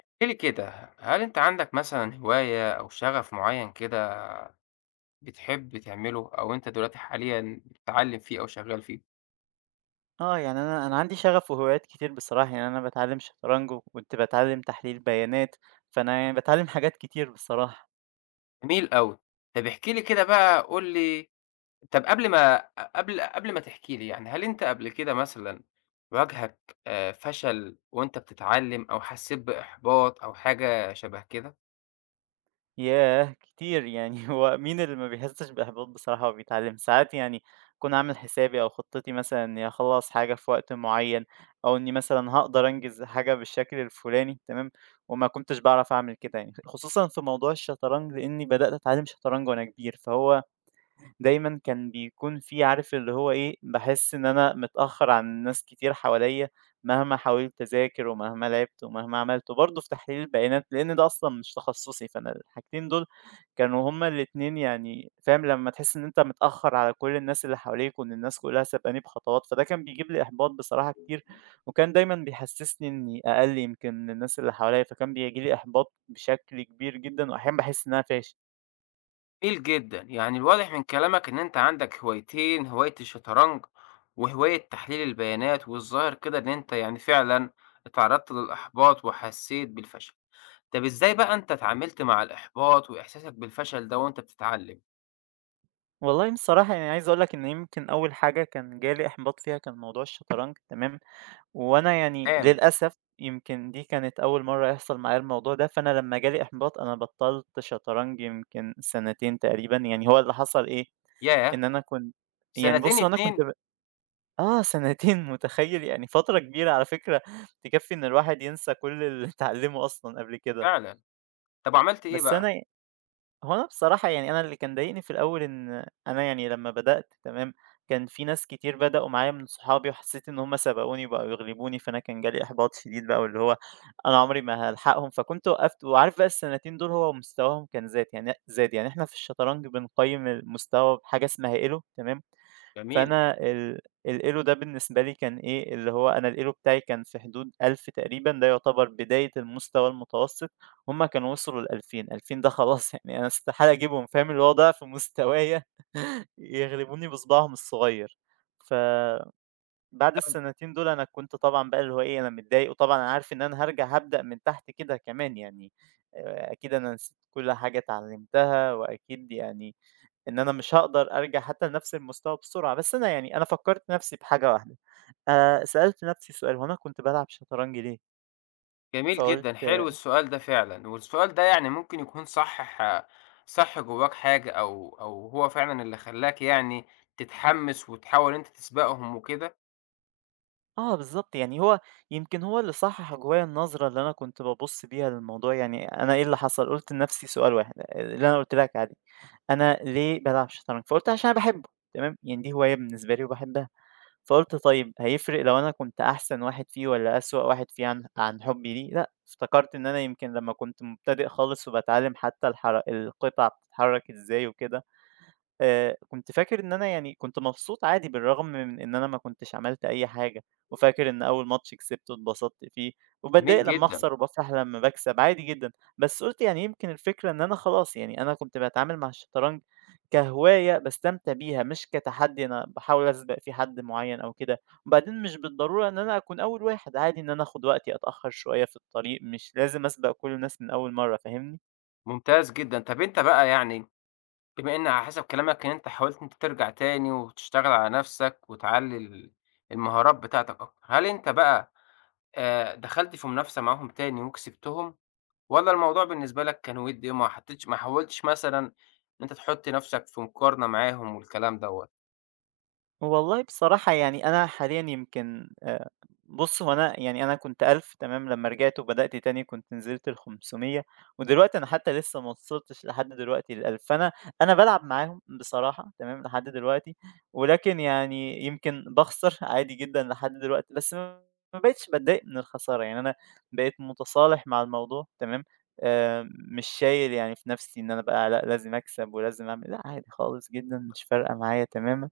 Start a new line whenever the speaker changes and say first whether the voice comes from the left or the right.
left: احكِ لي كده، هل أنت عندك مثلًا هواية أو شغف معيّن كده بتحب تعمله أو أنت دلوقتي حاليًا بتتعلّم فيه أو شغّال فيه؟
right: آه، يعني أنا عندي شغف وهوايات كتير بصراحة، يعني أنا باتعلّم شطرنج وكنت باتعلّم تحليل بيانات، فأنا يعني باتعلّم حاجات كتير بصراحة.
left: جميل أوي. طَب احكِ لي كده بقى قُل لي. طَب قبل ما تحكي لي يعني، هل أنت قبل كده مثلًا واجهك فشل وأنت بتتعلّم أو حسّيت بإحباط أو حاجة شَبه كده؟
right: ياه! كتير يعني هو مين اللي ما بيحسّش بإحباط بصراحة وهو بيتعلّم؟ ساعات يعني أكون عامل حسابي أو خطتي مثلًا إنّي أخلّص حاجة في وقت معيّن، أو إنّي مثلًا هاقدر أنجز حاجة بالشكل الفُلاني تمام، وما كنتش باعرف أعمل كده يعني، خصوصًا في موضوع الشطرنج لإنّي بدأت أتعلّم شطرنج وأنا كبير، فهو دايمًا كان بيكون في عارف اللي هو إيه، باحس إن أنا متأخّر عن ناس كتير حواليّا مهما حاولت أذاكر ومهما لعبت ومهما عملت، وبرضه في تحليل البيانات لإن ده أصلًا مش تخصُّصي، فأنا الحاجتين دول كانوا هُم الاتنين يعني فاهم، لمّا تحس إن أنت متأخّر على كل الناس اللي حواليك وإن الناس كلّها سبقاني بخطوات، فده كان بيجيب لي إحباط بصراحة كتير، وكان دايمًا بيحسّسني إني أقَل يمكن من الناس اللي حواليّا، فكان بييجي لي إحباط بشكل كبير جدًا وأحيانًا باحس إن أنا فاشل.
left: جميل جدًا، يعني الواضح من كلامك إن أنت عندك هوايتين، هواية الشطرنج وهواية تحليل البيانات، والظاهر كده إن أنت يعني فعلًا اتعرضت للإحباط وحسيت بالفشل. طب إزاي بقى أنت اتعاملت مع الإحباط وإحساسك بالفشل ده وأنت بتتعلم؟
right: والله بصراحة يعني عايز أقول لك إن يمكن أول حاجة كان جالي إحباط فيها كان موضوع الشطرنج تمام، وأنا يعني
left: تمام.
right: للأسف يمكن دي كانت أول مرة يحصل معايا الموضوع ده، فأنا لما جالي إحباط أنا بطلت شطرنج يمكن سنتين تقريبا، يعني هو اللي حصل إيه،
left: ياه!
right: إن أنا كنت يعني
left: سنتين
right: بُص هو أنا كنت
left: 2!
right: ب آه سنتين متخيل يعني فترة كبيرة على فكرة تكفي إن الواحد ينسى كل اللي اتعلمه أصلًا قبل كده.
left: فعلًا. طب عملت إيه
right: بس
left: بقى؟
right: أنا هو أنا بصراحة يعني أنا اللي كان ضايقني في الأول إن أنا يعني لمّا بدأت تمام، كان في ناس كتير بدأوا معايا من صحابي وحسيت إن هم سبقوني وبقوا يغلبوني، فأنا كان جالي إحباط شديد بقى واللي هو أنا عمري ما هالحقهم، فكنت وقفت وعارف بقى السنتين دول هو مستواهم كان زاد، يعني زاد، يعني إحنا في الشطرنج بنقيّم المستوى بحاجة اسمها Elo تمام؟
left: جميل.
right: فأنا القِلو ده بالنسبة لي كان إيه، اللي هو أنا القِلو بتاعي كان في حدود 1000 تقريبًا، ده يُعتبر بداية المستوى المتوسط. هُم كانوا وصلوا ل2000، 2000 ده خلاص يعني أنا استحالة أجيبهم فاهم، اللي هو ضِعف مستوايا يغلبوني بصباعهم الصغير. فبعد السنتين دول أنا كنت طبعًا بقى اللي هو إيه، أنا متضايق وطبعًا أنا عارف إن أنا هارجع هابدأ من تحت كده كمان يعني، أكيد أنا نسيت كل حاجة اتعلمتها وأكيد يعني إن أنا مش هاقدر أرجع حتى لنفس المستوى بسرعة، بس أنا يعني أنا فكّرت نفسي بحاجة واحدة، سألت نفسي سؤال هو أنا كنت بالعب شطرنج ليه؟
left: جميل جدًا،
right: فقُلت
left: حلو السؤال ده فعلًا، والسؤال ده يعني ممكن يكون صحّح صَح جواك حاجة أو هو فعلًا اللي خلّاك يعني تتحمّس وتحاول إن أنت تسبقهم وكده.
right: آه بالضبط، يعني هو يمكن هو اللي صحّح جوايا النظرة اللي أنا كنت بابُص بيها للموضوع، يعني أنا إيه اللي حصل؟ قُلت لنفسي سؤال واحد اللي أنا قُلت لك عليه، أنا ليه بالعب شطرنج؟ فقُلت عشان أنا باحبه، تمام؟ يعني دي هواية بالنسبة لي وباحبها. فقُلت طيب هيفرق لو أنا كنت أحسن واحد فيه والّا أسوأ واحد فيه عن حُبّي ليه؟ لأ، افتكرت إن أنا يمكن لمّا كنت مبتدئ خالص وباتعلّم حتى الحر القطع بتتحرك إزاي وكده كنت فاكر إن أنا يعني كنت مبسوط عادي بالرغم من إن أنا ما كنتش عملت أي حاجة، وفاكر إن أول ماتش كسبته اتبسطت فيه، وباتضايق
left: جميل
right: لمّا
left: جدًا.
right: أخسر وبافرح لمّا باكسب عادي جدًا. بس قُلت يعني يمكن الفكرة إن أنا خلاص يعني أنا كنت باتعامل مع الشطرنج كهواية باستمتع بيها مش كتحدي أنا باحاول أسبق فيه حد معيّن أو كده، وبعدين مش بالضرورة إن أنا أكون أول واحد، عادي إن أنا آخد وقتي أتأخر شوية في الطريق، مش لازم أسبق كل الناس من أول مرّة، فاهمني؟
left: ممتاز جدًا. طَب أنت بقى يعني بما إن على حسب كلامك إن أنت حاولت إن أنت ترجع تاني وتشتغل على نَفْسك وتعلّي المهارات بتاعتك أكتر، هل أنت بقى دخلت في منافسة معاهم تاني وكسبتهم؟ والّا الموضوع بالنسبة لك كان وِدّي إيه؟ ما حاولتش مثلًا إن أنت تحُط نَفْسك في مقارنة معاهم والكلام دوّة؟
right: والله بصراحة يعني أنا حاليًا يمكن بُص، هو أنا يعني أنا كنت 1000 تمام، لمّا رجعت وبدأت تاني كنت نزلت ل500، ودلوقتي أنا حتى لسه ما وصلتش لحد دلوقتي ل1000، فأنا بالعب معاهم بصراحة تمام، لحد دلوقتي. ولكن يعني يمكن باخسر عادي جدًا لحد دلوقتي، بس ما بقيتش باتضايق من الخسارة، يعني أنا بقيت متصالح مع الموضوع تمام. مش شايل يعني في نفسي إن أنا بقى لأ لازم أكسب ولازم أعمل لأ عادي خالص جدًا مش فارقة معايا تمامًا.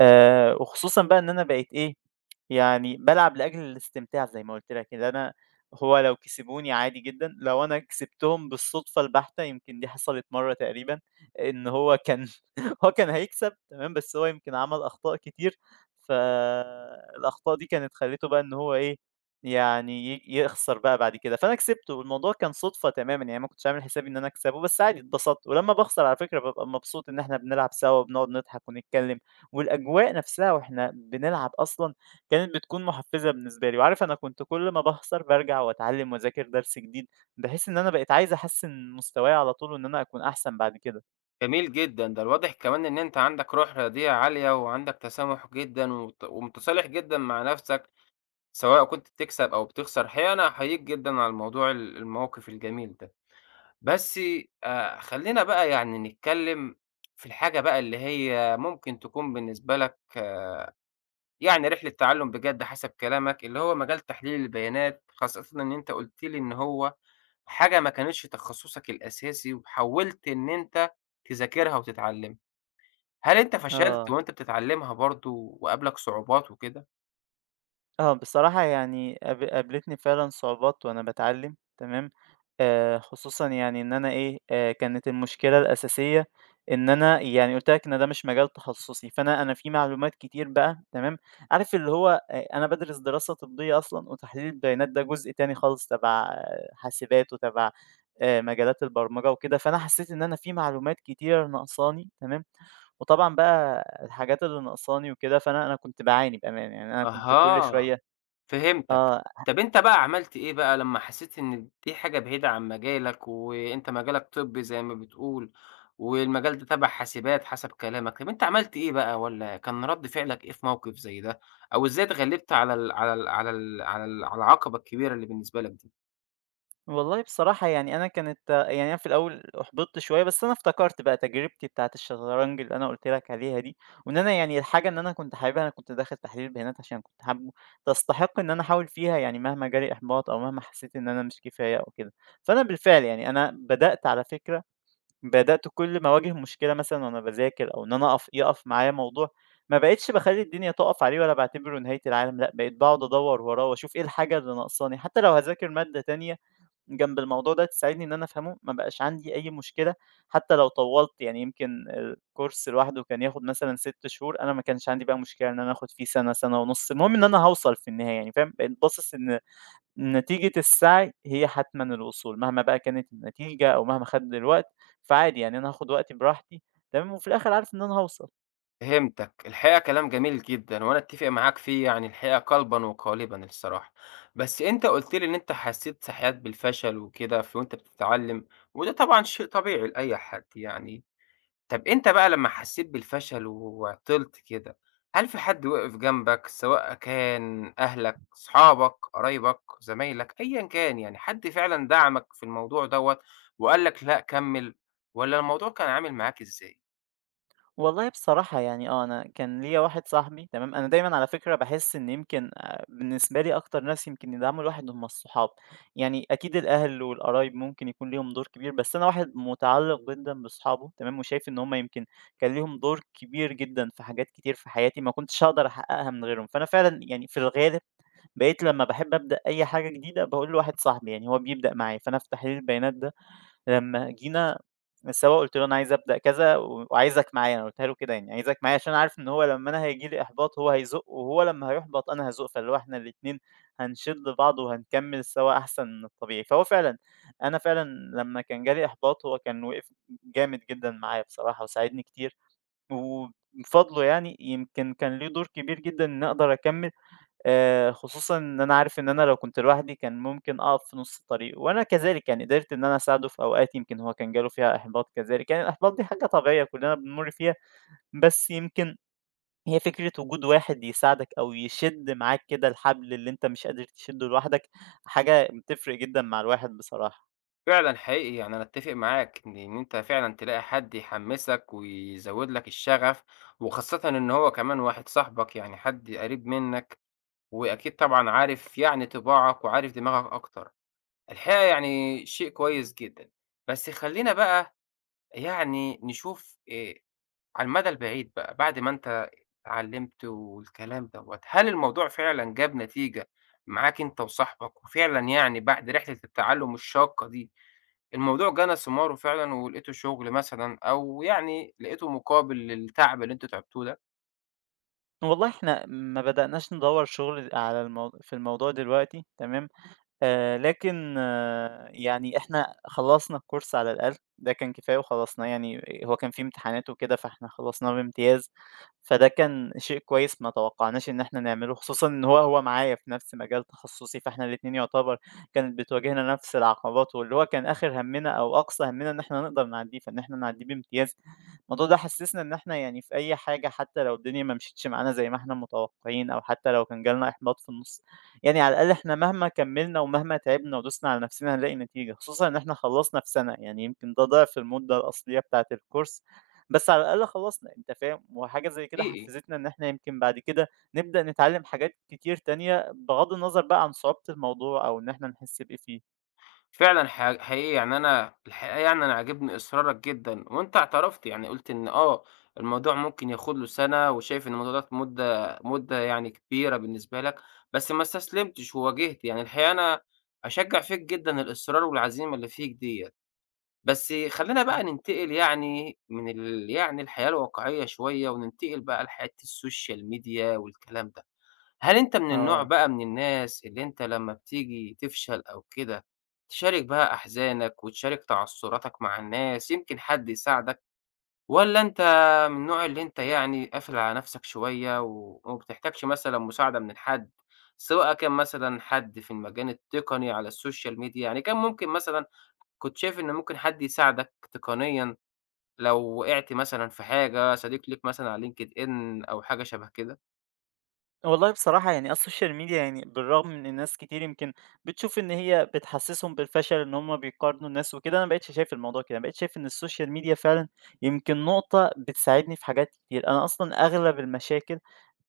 right: وخصوصًا بقى إن أنا بقيت إيه، يعني بالعب لأجل الاستمتاع زي ما قُلت لك، اللي أنا هو لو كسبوني عادي جدًا، لو أنا كسبتهم بالصدفة البحتة يمكن دي حصلت مرّة تقريبًا، إن هو كان هيكسب تمام، بس هو يمكن عمل أخطاء كتير، فالأخطاء دي كانت خلّيته بقى إن هو إيه، يعني يخسر بقى بعد كده، فأنا كسبته والموضوع كان صُدفة تمامًا، يعني ما كنتش عامل حسابي إن أنا أكسبه، بس عادي اتبسطت، ولمّا باخسر على فكرة بابقى مبسوط إن إحنا بنلعب سوا وبنقعد نضحك ونتكلم، والأجواء نفسها وإحنا بنلعب أصلًا كانت بتكون محفزة بالنسبة لي، وعارف أنا كنت كل ما باخسر بارجع وأتعلم وأذاكر درس جديد، بحيث إن أنا بقيت عايز أحسّن مستواي على طول وإن أنا أكون أحسن بعد كده.
left: جميل جدًا، ده الواضح كمان إن أنت عندك روح رياضية عالية وعندك تسامح جدًا ومتصالح جدًا مع نَفْسك، سواء كنت بتكسب أو بتخسر. الحقيقة أنا أحييك جدًا على الموضوع الموقِف الجميل ده. بس خلّينا بقى يعني نتكلّم في الحاجة بقى اللي هي ممكن تكون بالنسبة لك يعني رحلة تعلُّم بجد حسب كلامك، اللي هو مجال تحليل البيانات، خاصةً إن أنت قُلت لي إن هو حاجة ما كانتش تخصُّصك الأساسي وحاولت إن أنت تذاكرها وتتعلّمها. هل أنت فشلت
right: آه.
left: وأنت بتتعلّمها برضه وقابلك صعوبات وكده؟
right: آه، بصراحة يعني قابلتني فعلًا صعوبات وأنا باتعلّم تمام، خصوصًا يعني إن أنا إيه، كانت المشكلة الأساسية إن أنا يعني قُلت لك إن ده مش مجال تخصُّصي، فأنا في معلومات كتير بقى تمام، عارف اللي هو أنا بادرس دراسة طبّية أصلًا وتحليل البيانات ده جزء تاني خالص تَبَع حاسبات وتَبَع مجالات البرمجة وكده، فأنا حسّيت إن أنا في معلومات كتيرة ناقصاني تمام، وطبعًا بقى الحاجات اللي ناقصاني وكده، فأنا كنت باعاني بأمانة، يعني أنا كنت كل
left: أها.
right: شوية
left: فهمتك.
right: آه،
left: طب أنت بقى عملت إيه بقى لمّا حسيت إن دي حاجة بعيدة عن مجالك، وأنت مجالك طبّي زي ما بتقول، والمجال ده تبع حاسبات حسب كلامك، طب أنت عملت إيه بقى، والّا كان رد فعلك إيه في موقف زي ده، أو إزاي اتغلبت على العقبة الكبيرة اللي بالنسبة لك دي؟
right: والله بصراحة يعني أنا كانت يعني أنا في الأول أُحبطت شوية، بس أنا افتكرت بقى تجربتي بتاعة الشطرنج اللي أنا قُلت لك عليها دي، وإن أنا يعني الحاجة إن أنا كنت حاببها، أنا كنت داخل تحليل بيانات عشان كنت حابه، تستحق إن أنا أحاول فيها يعني مهما جالي إحباط أو مهما حسيت إن أنا مش كفاية أو كده. فأنا بالفعل يعني أنا بدأت على فكرة بدأت كل ما أواجه مشكلة مثلًا وأنا باذاكر أو إن أنا يقف معايا موضوع، ما بقيتش باخلّي الدنيا تُقف عليه ولا باعتبره نهاية العالم، لأ، بقيت باقعد أدوّر وراه وأشوف إيه الحاجة اللي ناقصاني، حتى لو هاذاكر مادة تانية جنب الموضوع ده تساعدني إن أنا أفهمه، ما بقاش عندي أي مشكلة حتى لو طوّلت، يعني يمكن الcourse لوحده كان ياخد مثلًا 6 شهور، أنا ما كانش عندي بقى مشكلة إن أنا آخد فيه سَنة، سَنة ونُص، المهم إن أنا هاوصل في النهاية يعني فاهم، بقيت باصص إن نتيجة السعي هي حتمًا الوصول، مهما بقى كانت النتيجة أو مهما خَد الوقت، فعادي يعني أنا هاخد وقتي براحتي، تمام، وفي الآخر عارف إن أنا هاوصل.
left: فهمتك. الحقيقة كلام جميل جدًا، وأنا أتفق معاك فيه يعني الحقيقة قلبًا وقالبًا الصراحة. بس أنت قُلت لي إن أنت حسيت ساعات بالفشل وكده وأنت بتتعلم، وده طبعًا شيء طبيعي لأي حد يعني. طب أنت بقى لمّا حسّيت بالفشل وعطلت كده، هل في حد وقف جنبك سواء كان أهلك، صحابك، قرايبك، زمايلك، أيًا كان يعني، حد فعلًا دعمك في الموضوع دوّة وقال لك لأ كمّل، والّا الموضوع كان عامل معاك إزاي؟
right: والله بصراحة يعني آه، أنا كان ليّا واحد صاحبي تمام، أنا دايمًا على فكرة باحس إن يمكن بالنسبة لي أكتر ناس يمكن يدعموا الواحد هم الصحاب، يعني أكيد الأهل والقرايب ممكن يكون ليهم دور كبير، بس أنا واحد متعلق جدًا بصحابه تمام، وشايف إن هم يمكن كان ليهم دور كبير جدًا في حاجات كتير في حياتي ما كنتش هاقدر أحققها من غيرهم، فأنا فعلًا يعني في الغالب بقيت لما باحب أبدأ أي حاجة جديدة باقول لواحد صاحبي يعني هو بيبدأ معايا، فأنا في تحليل البيانات ده لمّا جينا سوا قُلت له: "أنا عايز أبدأ كذا وعايزك معايا." أنا قُلتها له كده يعني، "عايزك معايا." عشان عارف إن هو لمّا أنا هييجي لي إحباط هو هيزُق، وهو لمّا هيُحبط أنا هازُق، فاللي هو إحنا الاتنين هنشِد بعض وهنكمّل سوا أحسن من الطبيعي. فهو فعلًا أنا فعلًا لمّا كان جالي إحباط هو كان وِقِف جامد جدًا معايا بصراحة وساعدني كتير، وبفضله يعني يمكن كان ليه دور كبير جدًا إني أقدر أكمّل، خصوصًا إن أنا عارف إن أنا لو كنت لوحدي كان ممكن أقف في نُص الطريق، وأنا كذلك يعني قدرت إن أنا أساعده في أوقات يمكن هو كان جاله فيها إحباط كذلك، يعني الإحباط دي حاجة طبيعية كلنا بنمُر فيها، بس يمكن هي فكرة وجود واحد يساعدك أو يشِد معاك كده الحبل اللي أنت مش قادر تشِده لوحدك، حاجة بتفرق جدًا مع الواحد بصراحة.
left: فعلًا حقيقي يعني أنا أتّفق معاك إن أنت فعلًا تلاقي حد يحمّسك ويزوّد لك الشغف، وخاصةً إن هو كمان واحد صاحبك يعني حد قريب منّك، وأكيد طبعًا عارف يعني طباعك وعارف دماغك أكتر. الحقيقة يعني شيء كويس جدًا. بس خلّينا بقى يعني نشوف على المدى البعيد بقى، بعد ما أنت اتعلّمت والكلام دوّة، هل الموضوع فعلًا جاب نتيجة معاك أنت وصاحبك، وفعلًا يعني بعد رحلة التعلُّم الشاقة دي، الموضوع جنى ثماره فعلًا ولقيتوا شغل مثلًا أو يعني لقيتوا مقابل للتعب اللي أنتم تعبتوه ده؟
right: والله إحنا ما بدأناش ندوّر شغل على المو في الموضوع دلوقتي تمام؟ لكن آه، يعني إحنا خلّصنا الcourse على الأقل، ده كان كفاية وخلّصناه يعني هو كان في امتحانات وكده، فإحنا خلّصناه بامتياز، فده كان شيء كويس ما توقعناش إن إحنا نعمله، خصوصًا إن هو معايا في نفس مجال تخصصي، فإحنا الاتنين يعتبر كانت بتواجهنا نفس العقبات، واللي هو كان آخر همنا أو أقصى همنا إن إحنا نقدر نعدّيه، فإن إحنا نعدّيه بامتياز. الموضوع ده حسّسنا إن إحنا يعني في أي حاجة حتى لو الدنيا ما مشيتش معانا زي ما إحنا متوقعين، أو حتى لو كان جالنا إحباط في النُص يعني على الأقل إحنا مهما كمّلنا ومهما تعبنا ودوسنا على نفسنا هنلاقي نتيجة، خصوصًا إن إحنا خلّصنا في سَنة، يعني يمكن ده ضِعف المدة الأصلية بتاعة الcourse، بس على الأقل خلّصنا أنت فاهم، وحاجة زي كده
left: إيه، إيه؟
right: حفّزتنا إن إحنا يمكن بعد كده نبدأ نتعلّم حاجات كتير تانية بغض النظر بقى عن صعوبة الموضوع أو إن إحنا نحس بإيه فيه.
left: فعلًا حقيقي يعني أنا الحقيقة يعني أنا عاجبني إصرارك جدًا، وأنت اعترفت يعني قُلت إن آه، الموضوع ممكن ياخد له سَنة، وشايف إن الموضوع ده مدة يعني كبيرة بالنسبة لك، بس ما استسلمتش وواجهت، يعني الحقيقة أنا أشجّع فيك جدًا الإصرار والعزيمة اللي فيك ديّة. بس خلّينا بقى ننتقل يعني من يعني الحياة الواقعية شوية، وننتقل بقى لحياة السوشيال ميديا والكلام ده. هل أنت من النوع
right: آه.
left: بقى من الناس اللي أنت لمّا بتيجي تفشل أو كده، تشارك بقى أحزانك وتشارك تعثُّراتك مع الناس، يمكن حد يساعدك، والّا أنت من النوع اللي أنت يعني قافل على نَفْسك شوية وما بتحتاجش مثلًا مساعدة من حد، سواء كان مثلًا حد في المجال التقني على السوشيال ميديا، يعني كان ممكن مثلًا كنت شايف إن ممكن حد يساعدك تقنيًا لو وقعت مثلًا في حاجة، صديق ليك مثلًا على LinkedIn أو حاجة شَبه كده؟
right: والله بصراحة يعني السوشيال ميديا يعني بالرغم من إن ناس كتير يمكن بتشوف إن هي بتحسسهم بالفشل إن هم بيقارنوا الناس وكده، أنا مبقتش شايف الموضوع كده، مبقتش شايف إن السوشيال ميديا فعلا يمكن نقطة بتساعدني في حاجات كتير. أنا أصلا أغلب المشاكل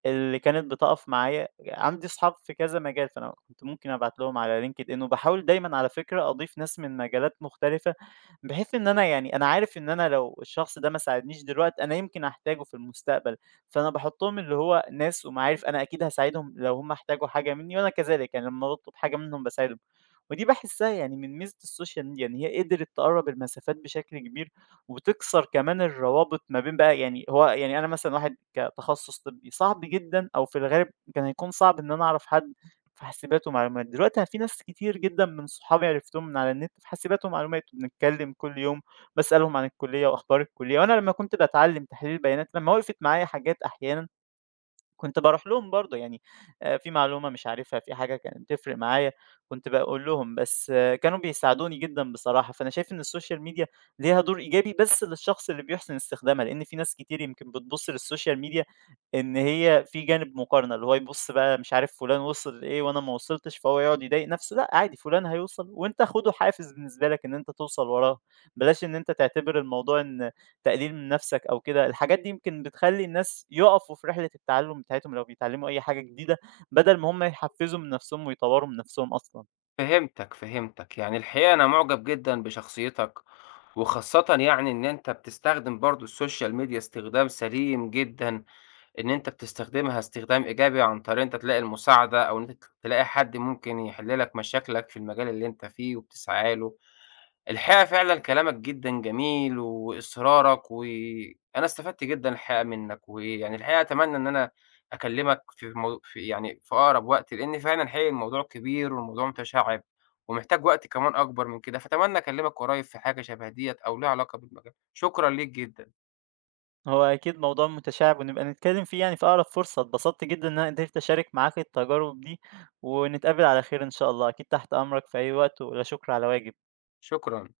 right: اللي كانت بتقف معايا عندي أصحاب في كذا مجال، فأنا كنت ممكن أبعت لهم على LinkedIn وباحاول دايمًا على فكرة أضيف ناس من مجالات مختلفة، بحيث إن أنا يعني أنا عارف إن أنا لو الشخص ده ما ساعدنيش دلوقتي أنا يمكن أحتاجه في المستقبل، فأنا باحطهم اللي هو ناس ومعارف أنا أكيد هاساعدهم لو هم احتاجوا حاجة مني، وأنا كذلك يعني لمّا باطلب حاجة منهم باساعدهم، ودي باحسها يعني من ميزة السوشيال ميديا إن هي قدرت تقرّب المسافات بشكل كبير. وبتكسر كمان الروابط ما بين بقى يعني هو يعني أنا مثلًا واحد كتخصص طبّي صعب جدًا أو في الغالب كان هيكون صعب إن أنا أعرف حد في حاسبات ومعلومات، دلوقتي في ناس كتير جدًا من صحابي عرفتهم من على النت في حاسبات ومعلومات، بنتكلم كل يوم، باسألهم عن الكلية وأخبار الكلية، وأنا لمّا كنت باتعلم تحليل بيانات لمّا وقفت معايا حاجات أحيانًا كنت باروح لهم برضه يعني في معلومة مش عارفها، في حاجة كانت تفرق معايا، كنت باقول لهم، بس آه، كانوا بيساعدوني جدًا بصراحة، فأنا شايف إن السوشيال ميديا ليها دور إيجابي بس للشخص اللي بيحسن استخدامها، لإن في ناس كتير يمكن بتبُص للسوشيال ميديا إن هي في جانب مقارنة، اللي هو يبُص بقى مش عارف فلان وصل لإيه وأنا ما وصلتش، فهو يقعد يضايق نفسه، لأ عادي فلان هيوصل وأنت خده حافز بالنسبة لك إن أنت توصل وراه، بلاش إن أنت تعتبر الموضوع إن تقليل من نَفْسك أو كده، الحاجات دي يمكن بتخلّي الناس يُقفوا في رحلة التعلُّم بتاعتهم لو بيتعلّموا أي حاجة جديدة، بدل ما هم يحفّزوا من نَفْسهم ويطوّروا من نَفْسهم أصلًا.
left: فهمتك، فهمتك، يعني الحقيقة أنا مُعجب جدًا بشخصيتك، وخاصةً يعني إن أنت بتستخدم برضه السوشيال ميديا استخدام سليم جدًا، إن أنت بتستخدمها استخدام إيجابي عن طريق أنت تلاقي المساعدة، أو إن أنت تلاقي حد ممكن يحل لك مشاكلك في المجال اللي أنت فيه وبتسعى له. الحقيقة فعلًا كلامك جدًا جميل وإصرارك، وأنا استفدت جدًا الحقيقة منّك، ويعني الحقيقة أتمنى إن أنا أكلمك في مو في يعني في أقرب وقت، لإن فعلًا حقيقي الموضوع كبير والموضوع متشعِّب، ومحتاج وقت كمان أكبر من كده، فأتمنى أكلمك قريب في حاجة شبه ديّة أو ليها علاقة بالمجال. شكرًا ليك جدًا.
right: هو أكيد موضوع متشعِب ونبقى نتكلّم فيه يعني في أقرب فرصة، اتبسطت جدًا إن أنا قدرت أشارك معاك التجارب دي ونتقابل على خير إن شاء الله، أكيد تحت أمرك في أي وقت ولا شُكر على واجب.
left: شكرًا.